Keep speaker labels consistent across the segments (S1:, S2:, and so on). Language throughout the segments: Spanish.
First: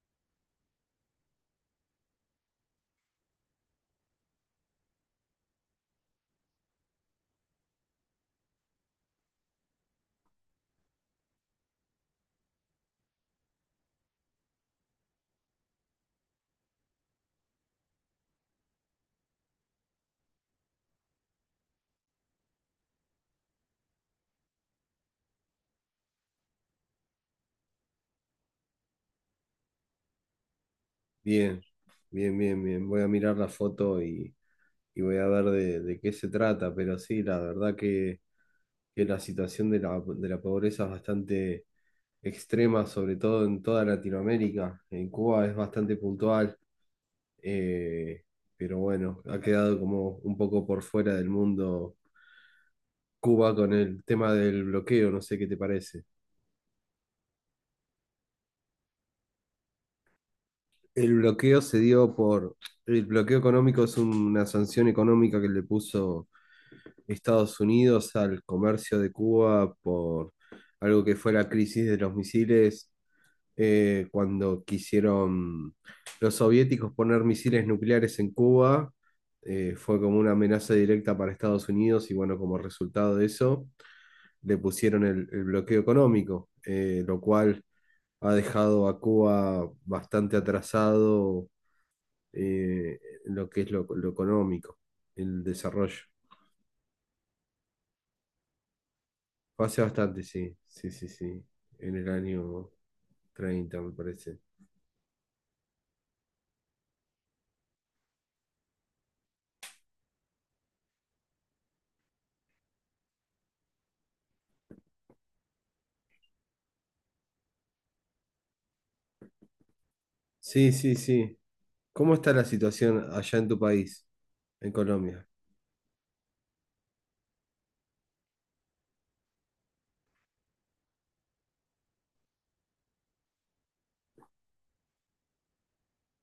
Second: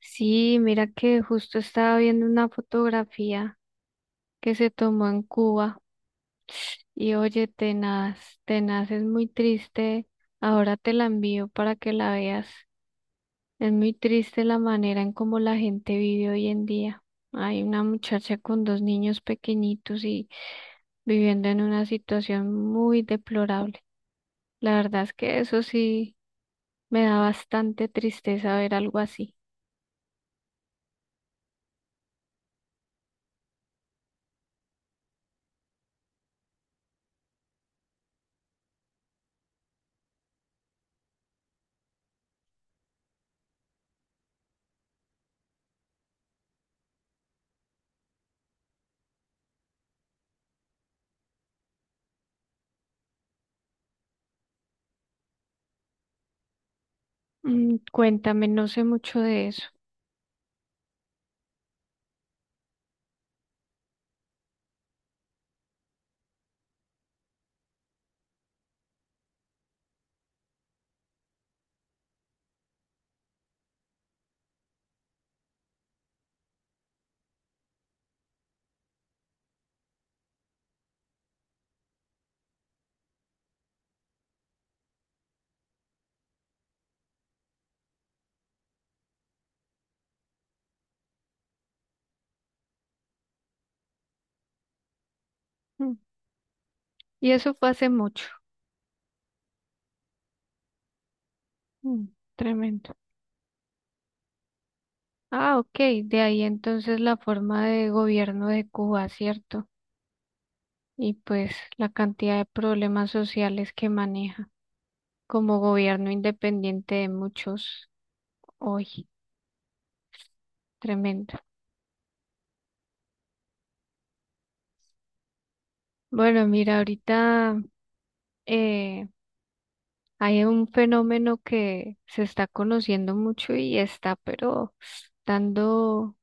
S1: Sí, mira que justo estaba viendo una fotografía que se tomó en Cuba y oye, tenaz, tenaz, es muy triste. Ahora te la envío para que la veas. Es muy triste la manera en cómo la gente vive hoy en día. Hay una muchacha con dos niños pequeñitos y viviendo en una situación muy deplorable. La verdad es que eso sí me da bastante tristeza ver algo así.
S2: Bien, bien. Voy a mirar la foto y voy a ver de qué se trata, pero sí, la verdad que la situación de de la pobreza es bastante extrema, sobre todo en toda Latinoamérica. En Cuba es bastante puntual. eh, pero bueno, ha quedado como un poco por fuera del mundo Cuba con el tema del bloqueo, no sé qué te parece.
S1: Cuéntame, no sé mucho de eso.
S2: El bloqueo se dio por... El bloqueo económico es una sanción económica que le puso Estados Unidos al comercio de Cuba por algo que fue la crisis de los misiles, cuando quisieron los soviéticos poner misiles nucleares en Cuba. Fue como una amenaza directa para Estados Unidos y bueno, como resultado de eso le pusieron el bloqueo económico. Lo cual ha dejado a Cuba bastante atrasado, eh, en lo que es lo económico, el desarrollo.
S1: Mm. Y eso fue hace mucho.
S2: Fue hace bastante, sí, en el
S1: Mm,
S2: año
S1: tremendo.
S2: 30 me parece.
S1: Ah, ok. De ahí entonces la forma de gobierno de Cuba, ¿cierto? Y pues la cantidad de problemas sociales que maneja como gobierno independiente de muchos hoy.
S2: Sí, sí,
S1: Tremendo.
S2: sí. ¿Cómo está la situación allá en tu país, en Colombia?
S1: Bueno, mira, ahorita eh, hay un fenómeno que se está conociendo mucho y está, pero dando,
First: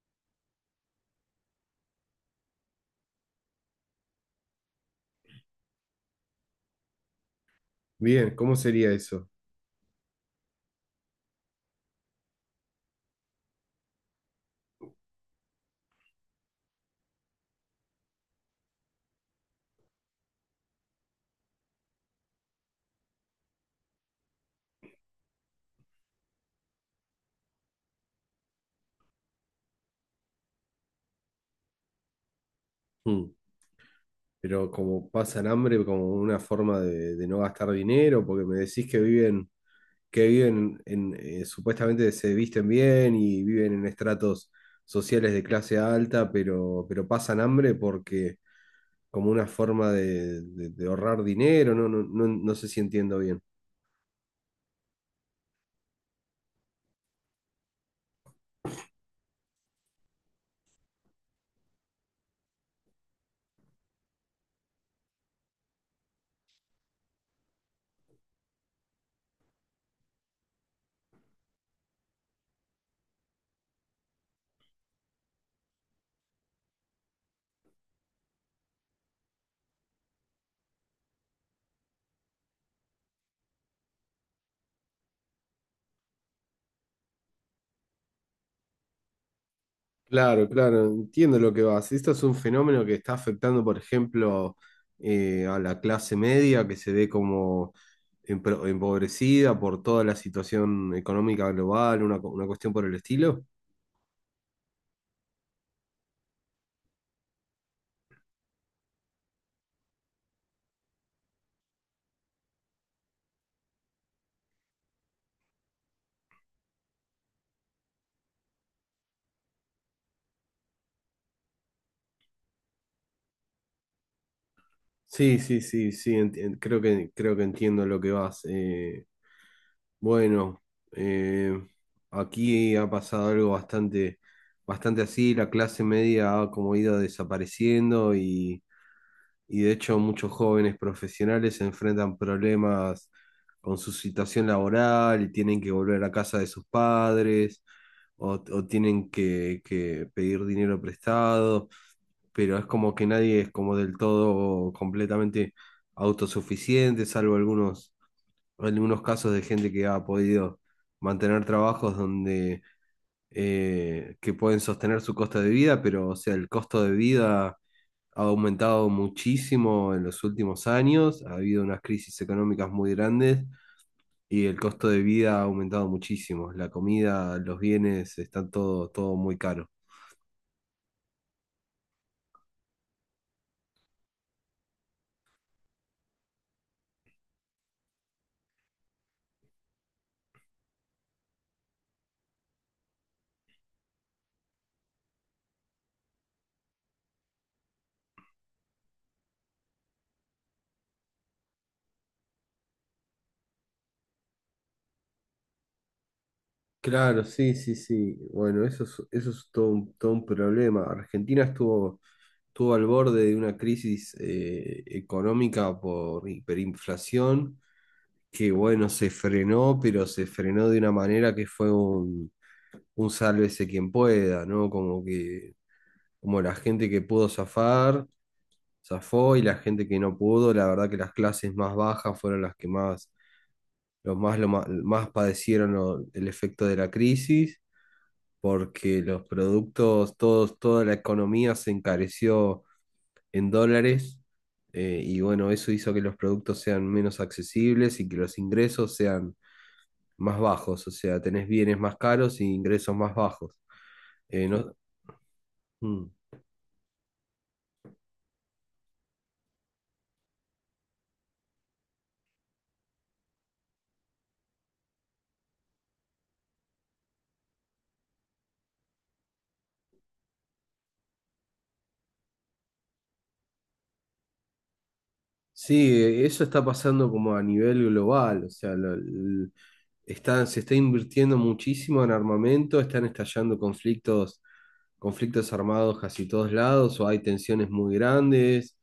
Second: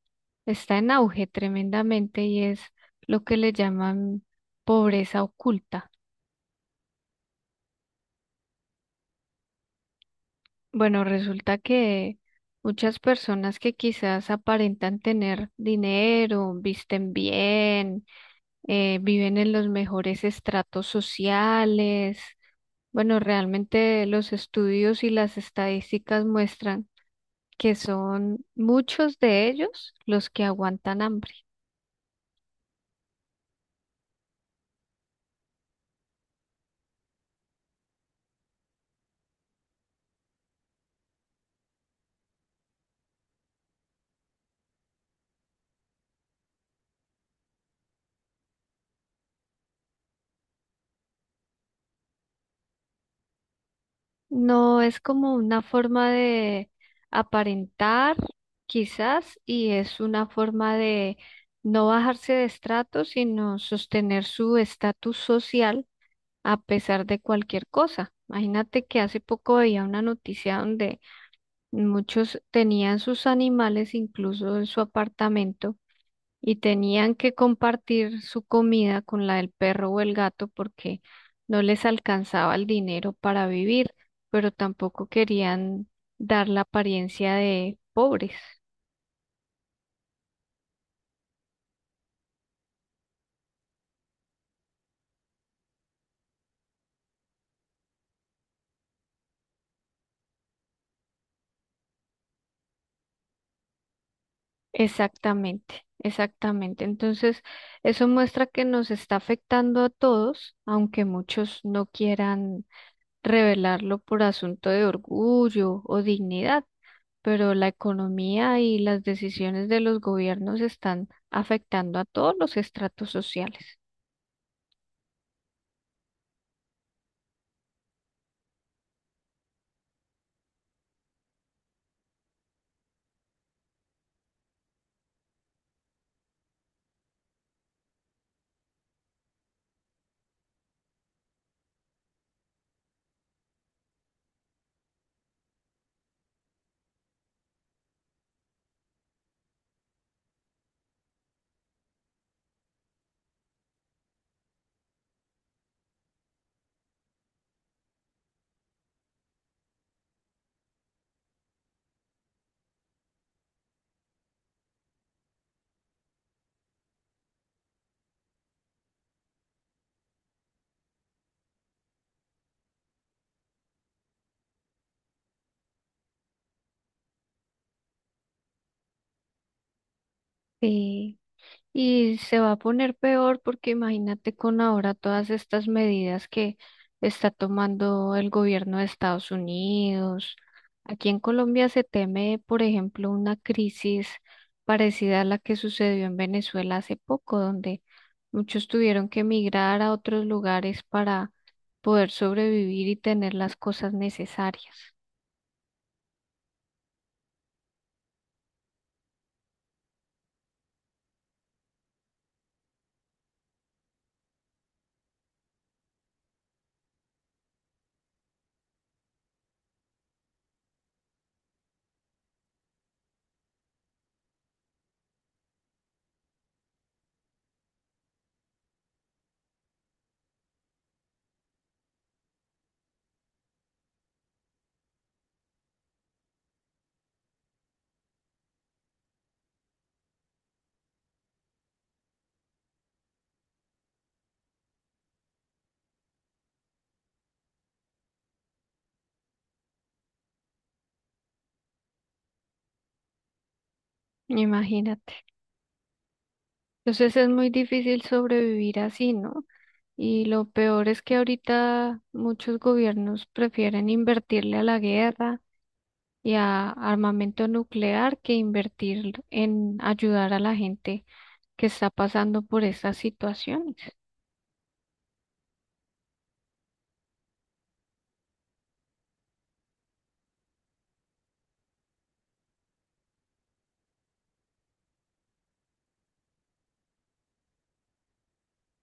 S1: está en auge tremendamente y es lo que le llaman pobreza oculta.
S2: Bien, ¿cómo sería eso?
S1: Bueno, resulta que muchas personas que quizás aparentan tener dinero, visten bien, viven en los mejores estratos sociales. Bueno, realmente los estudios y las estadísticas muestran que son muchos de ellos los que aguantan hambre.
S2: Hmm. Pero como pasan hambre, como una forma de no gastar dinero, porque me decís que viven en, supuestamente se visten bien y viven en estratos sociales de clase alta, pero pasan hambre porque como una forma de ahorrar dinero. No sé si entiendo bien.
S1: No es como una forma de aparentar, quizás, y es una forma de no bajarse de estrato, sino sostener su estatus social a pesar de cualquier cosa. Imagínate que hace poco veía una noticia donde muchos tenían sus animales incluso en su apartamento y tenían que compartir su comida con la del perro o el gato porque no les alcanzaba el dinero para vivir, pero tampoco querían dar la apariencia de pobres.
S2: Claro, claro, entiendo lo que vas. Esto es un fenómeno que está afectando, por ejemplo, a la clase media, que se ve como empobrecida por toda la situación económica global, una cuestión por el estilo.
S1: Exactamente, exactamente. Entonces, eso muestra que nos está afectando a todos, aunque muchos no quieran revelarlo por asunto de orgullo o dignidad. Pero la economía y las decisiones de los gobiernos están afectando a todos los estratos sociales.
S2: Sí, creo creo que entiendo lo que vas. Bueno, eh, aquí ha pasado algo bastante así. La clase media ha como ido desapareciendo, y de hecho muchos jóvenes profesionales se enfrentan problemas con su situación laboral y tienen que volver a casa de sus padres, o tienen que pedir dinero prestado, pero es como que nadie es como del todo completamente autosuficiente, salvo algunos casos de gente que ha podido mantener trabajos donde que pueden sostener su costo de vida. Pero o sea, el costo de vida ha aumentado muchísimo en los últimos años, ha habido unas crisis económicas muy grandes y el costo de vida ha aumentado muchísimo. La comida, los bienes, están todo muy caro.
S1: Sí. Y se va a poner peor porque imagínate con ahora todas estas medidas que está tomando el gobierno de Estados Unidos. Aquí en Colombia se teme, por ejemplo, una crisis parecida a la que sucedió en Venezuela hace poco, donde muchos tuvieron que emigrar a otros lugares para poder sobrevivir y tener las cosas necesarias.
S2: Claro, sí, sí, sí. Bueno, eso es todo todo un problema. Estuvo al borde de una crisis económica por hiperinflación, que bueno, se frenó, pero se frenó de una manera que fue un sálvese quien pueda, ¿no? Como que, como la gente que pudo zafar, zafó, y la gente que no pudo, la verdad que las clases más bajas fueron las que más, los más, lo más, más padecieron el efecto de la crisis. Porque los productos, toda la economía se encareció en dólares. Y bueno, eso hizo que los productos sean menos accesibles y que los ingresos sean más bajos, o sea, tenés bienes más caros y ingresos más bajos. No.
S1: Imagínate.
S2: Mm.
S1: Entonces es muy difícil sobrevivir así, ¿no? Y lo peor es que ahorita muchos gobiernos prefieren invertirle a la guerra y a armamento nuclear que invertir en ayudar a la gente que está pasando por estas situaciones.
S2: Sí, eso está pasando como a nivel global, o sea, se está invirtiendo muchísimo en armamento, están estallando conflictos armados casi todos lados, o hay tensiones muy grandes.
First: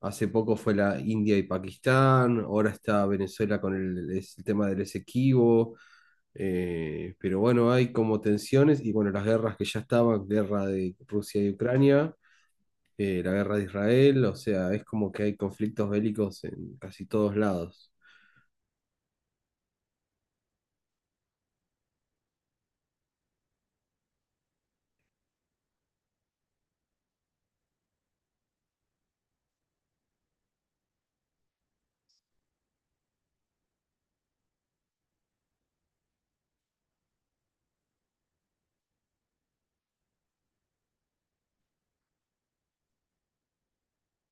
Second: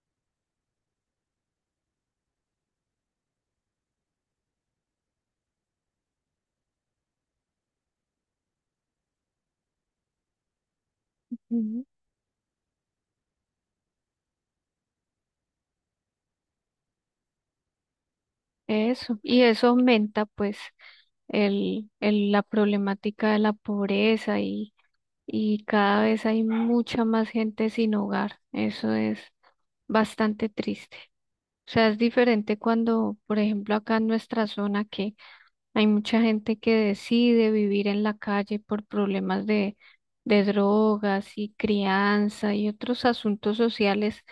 S2: Hace poco fue la India y Pakistán, ahora está Venezuela con el tema del Esequibo. Pero bueno, hay como tensiones y bueno, las guerras que ya estaban, guerra de Rusia y
S1: Ujú.
S2: Ucrania, la guerra de Israel, o sea, es como que hay conflictos bélicos en casi todos lados.
S1: Eso. Y eso aumenta pues la problemática de la pobreza y cada vez hay mucha más gente sin hogar. Eso es bastante triste. O sea, es diferente cuando, por ejemplo, acá en nuestra zona que hay mucha gente que decide vivir en la calle por problemas de drogas y crianza y otros asuntos sociales,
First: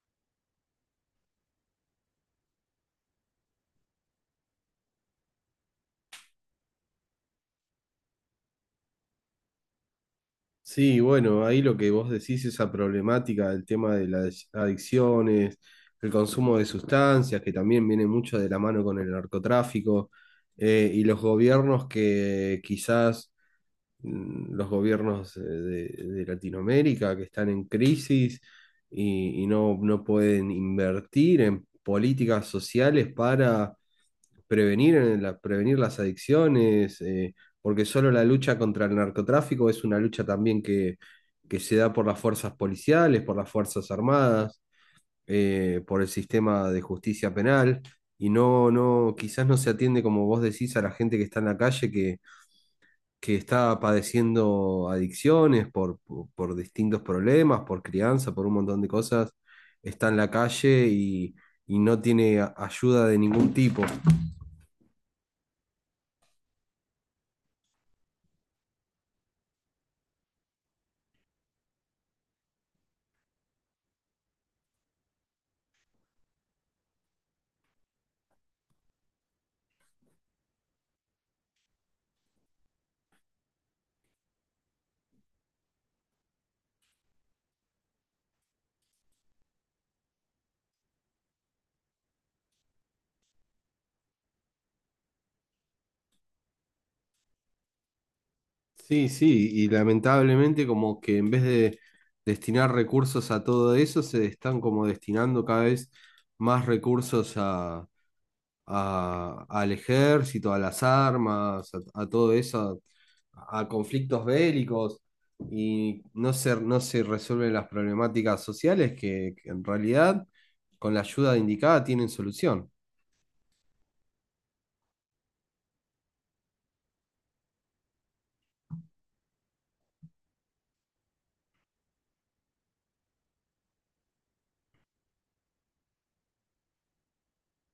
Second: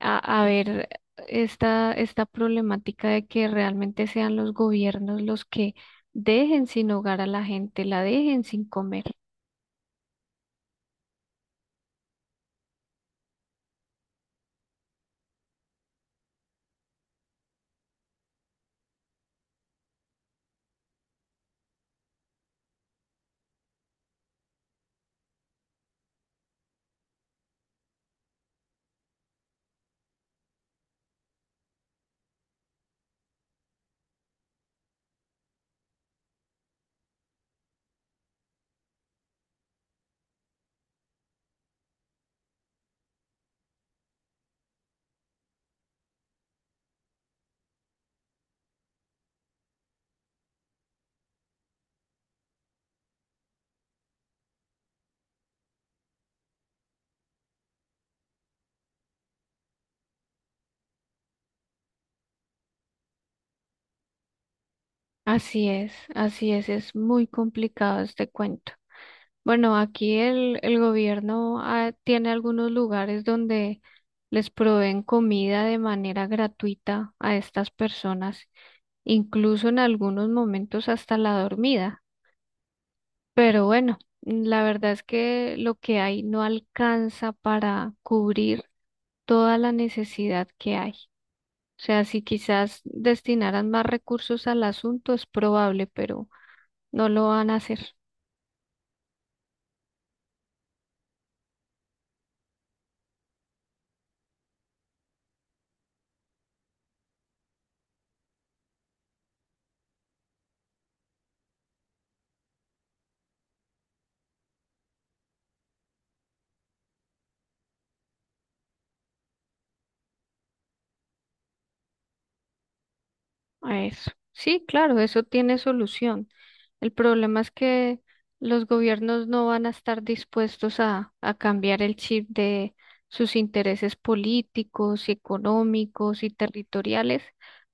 S1: a ver esta problemática de que realmente sean los gobiernos los que dejen sin hogar a la gente, la dejen sin comer.
S2: Sí, bueno, ahí lo que vos decís, esa problemática del tema de las adicciones, el consumo de sustancias, que también viene mucho de la mano con el narcotráfico. Y los gobiernos que quizás los gobiernos de Latinoamérica que están en crisis y no pueden invertir en políticas sociales para prevenir, prevenir las adicciones. Porque solo la lucha contra el narcotráfico es una lucha también que se da por las fuerzas policiales, por las fuerzas armadas, por el sistema de justicia penal. Quizás no se atiende, como vos decís, a la gente que está en la calle que está padeciendo adicciones por distintos problemas, por crianza, por un montón de cosas, está en la calle y no tiene ayuda de ningún tipo.
S1: Así es muy complicado este cuento. Bueno, aquí el gobierno tiene algunos lugares donde les proveen comida de manera gratuita a estas personas, incluso en algunos momentos hasta la dormida. Pero bueno, la verdad es que lo que hay no alcanza para cubrir toda la necesidad que hay. O sea, si quizás destinaran más recursos al asunto es probable, pero no lo van a hacer
S2: Sí, sí, y lamentablemente como que en vez de destinar recursos a todo eso, se están como destinando cada vez más recursos al ejército, a las armas, a todo eso, a conflictos bélicos, y no se resuelven las problemáticas sociales que en realidad con la ayuda indicada tienen solución.
S1: a eso. Sí, claro, eso tiene solución. El problema es que los gobiernos no van a estar dispuestos a cambiar el chip de sus intereses políticos, económicos y territoriales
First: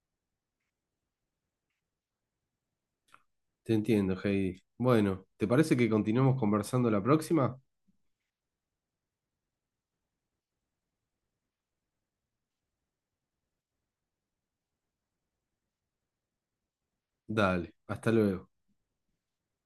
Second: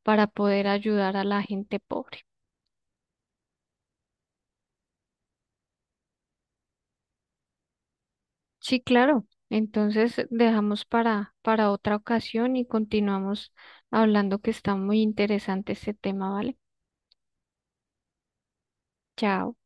S1: para poder ayudar a la gente pobre.
S2: Te entiendo, Heidi. Bueno, ¿te parece que continuemos conversando la próxima?
S1: Sí, claro. Entonces dejamos para otra ocasión y continuamos hablando que está muy interesante este tema, ¿vale?
S2: Dale, hasta luego.
S1: Chao.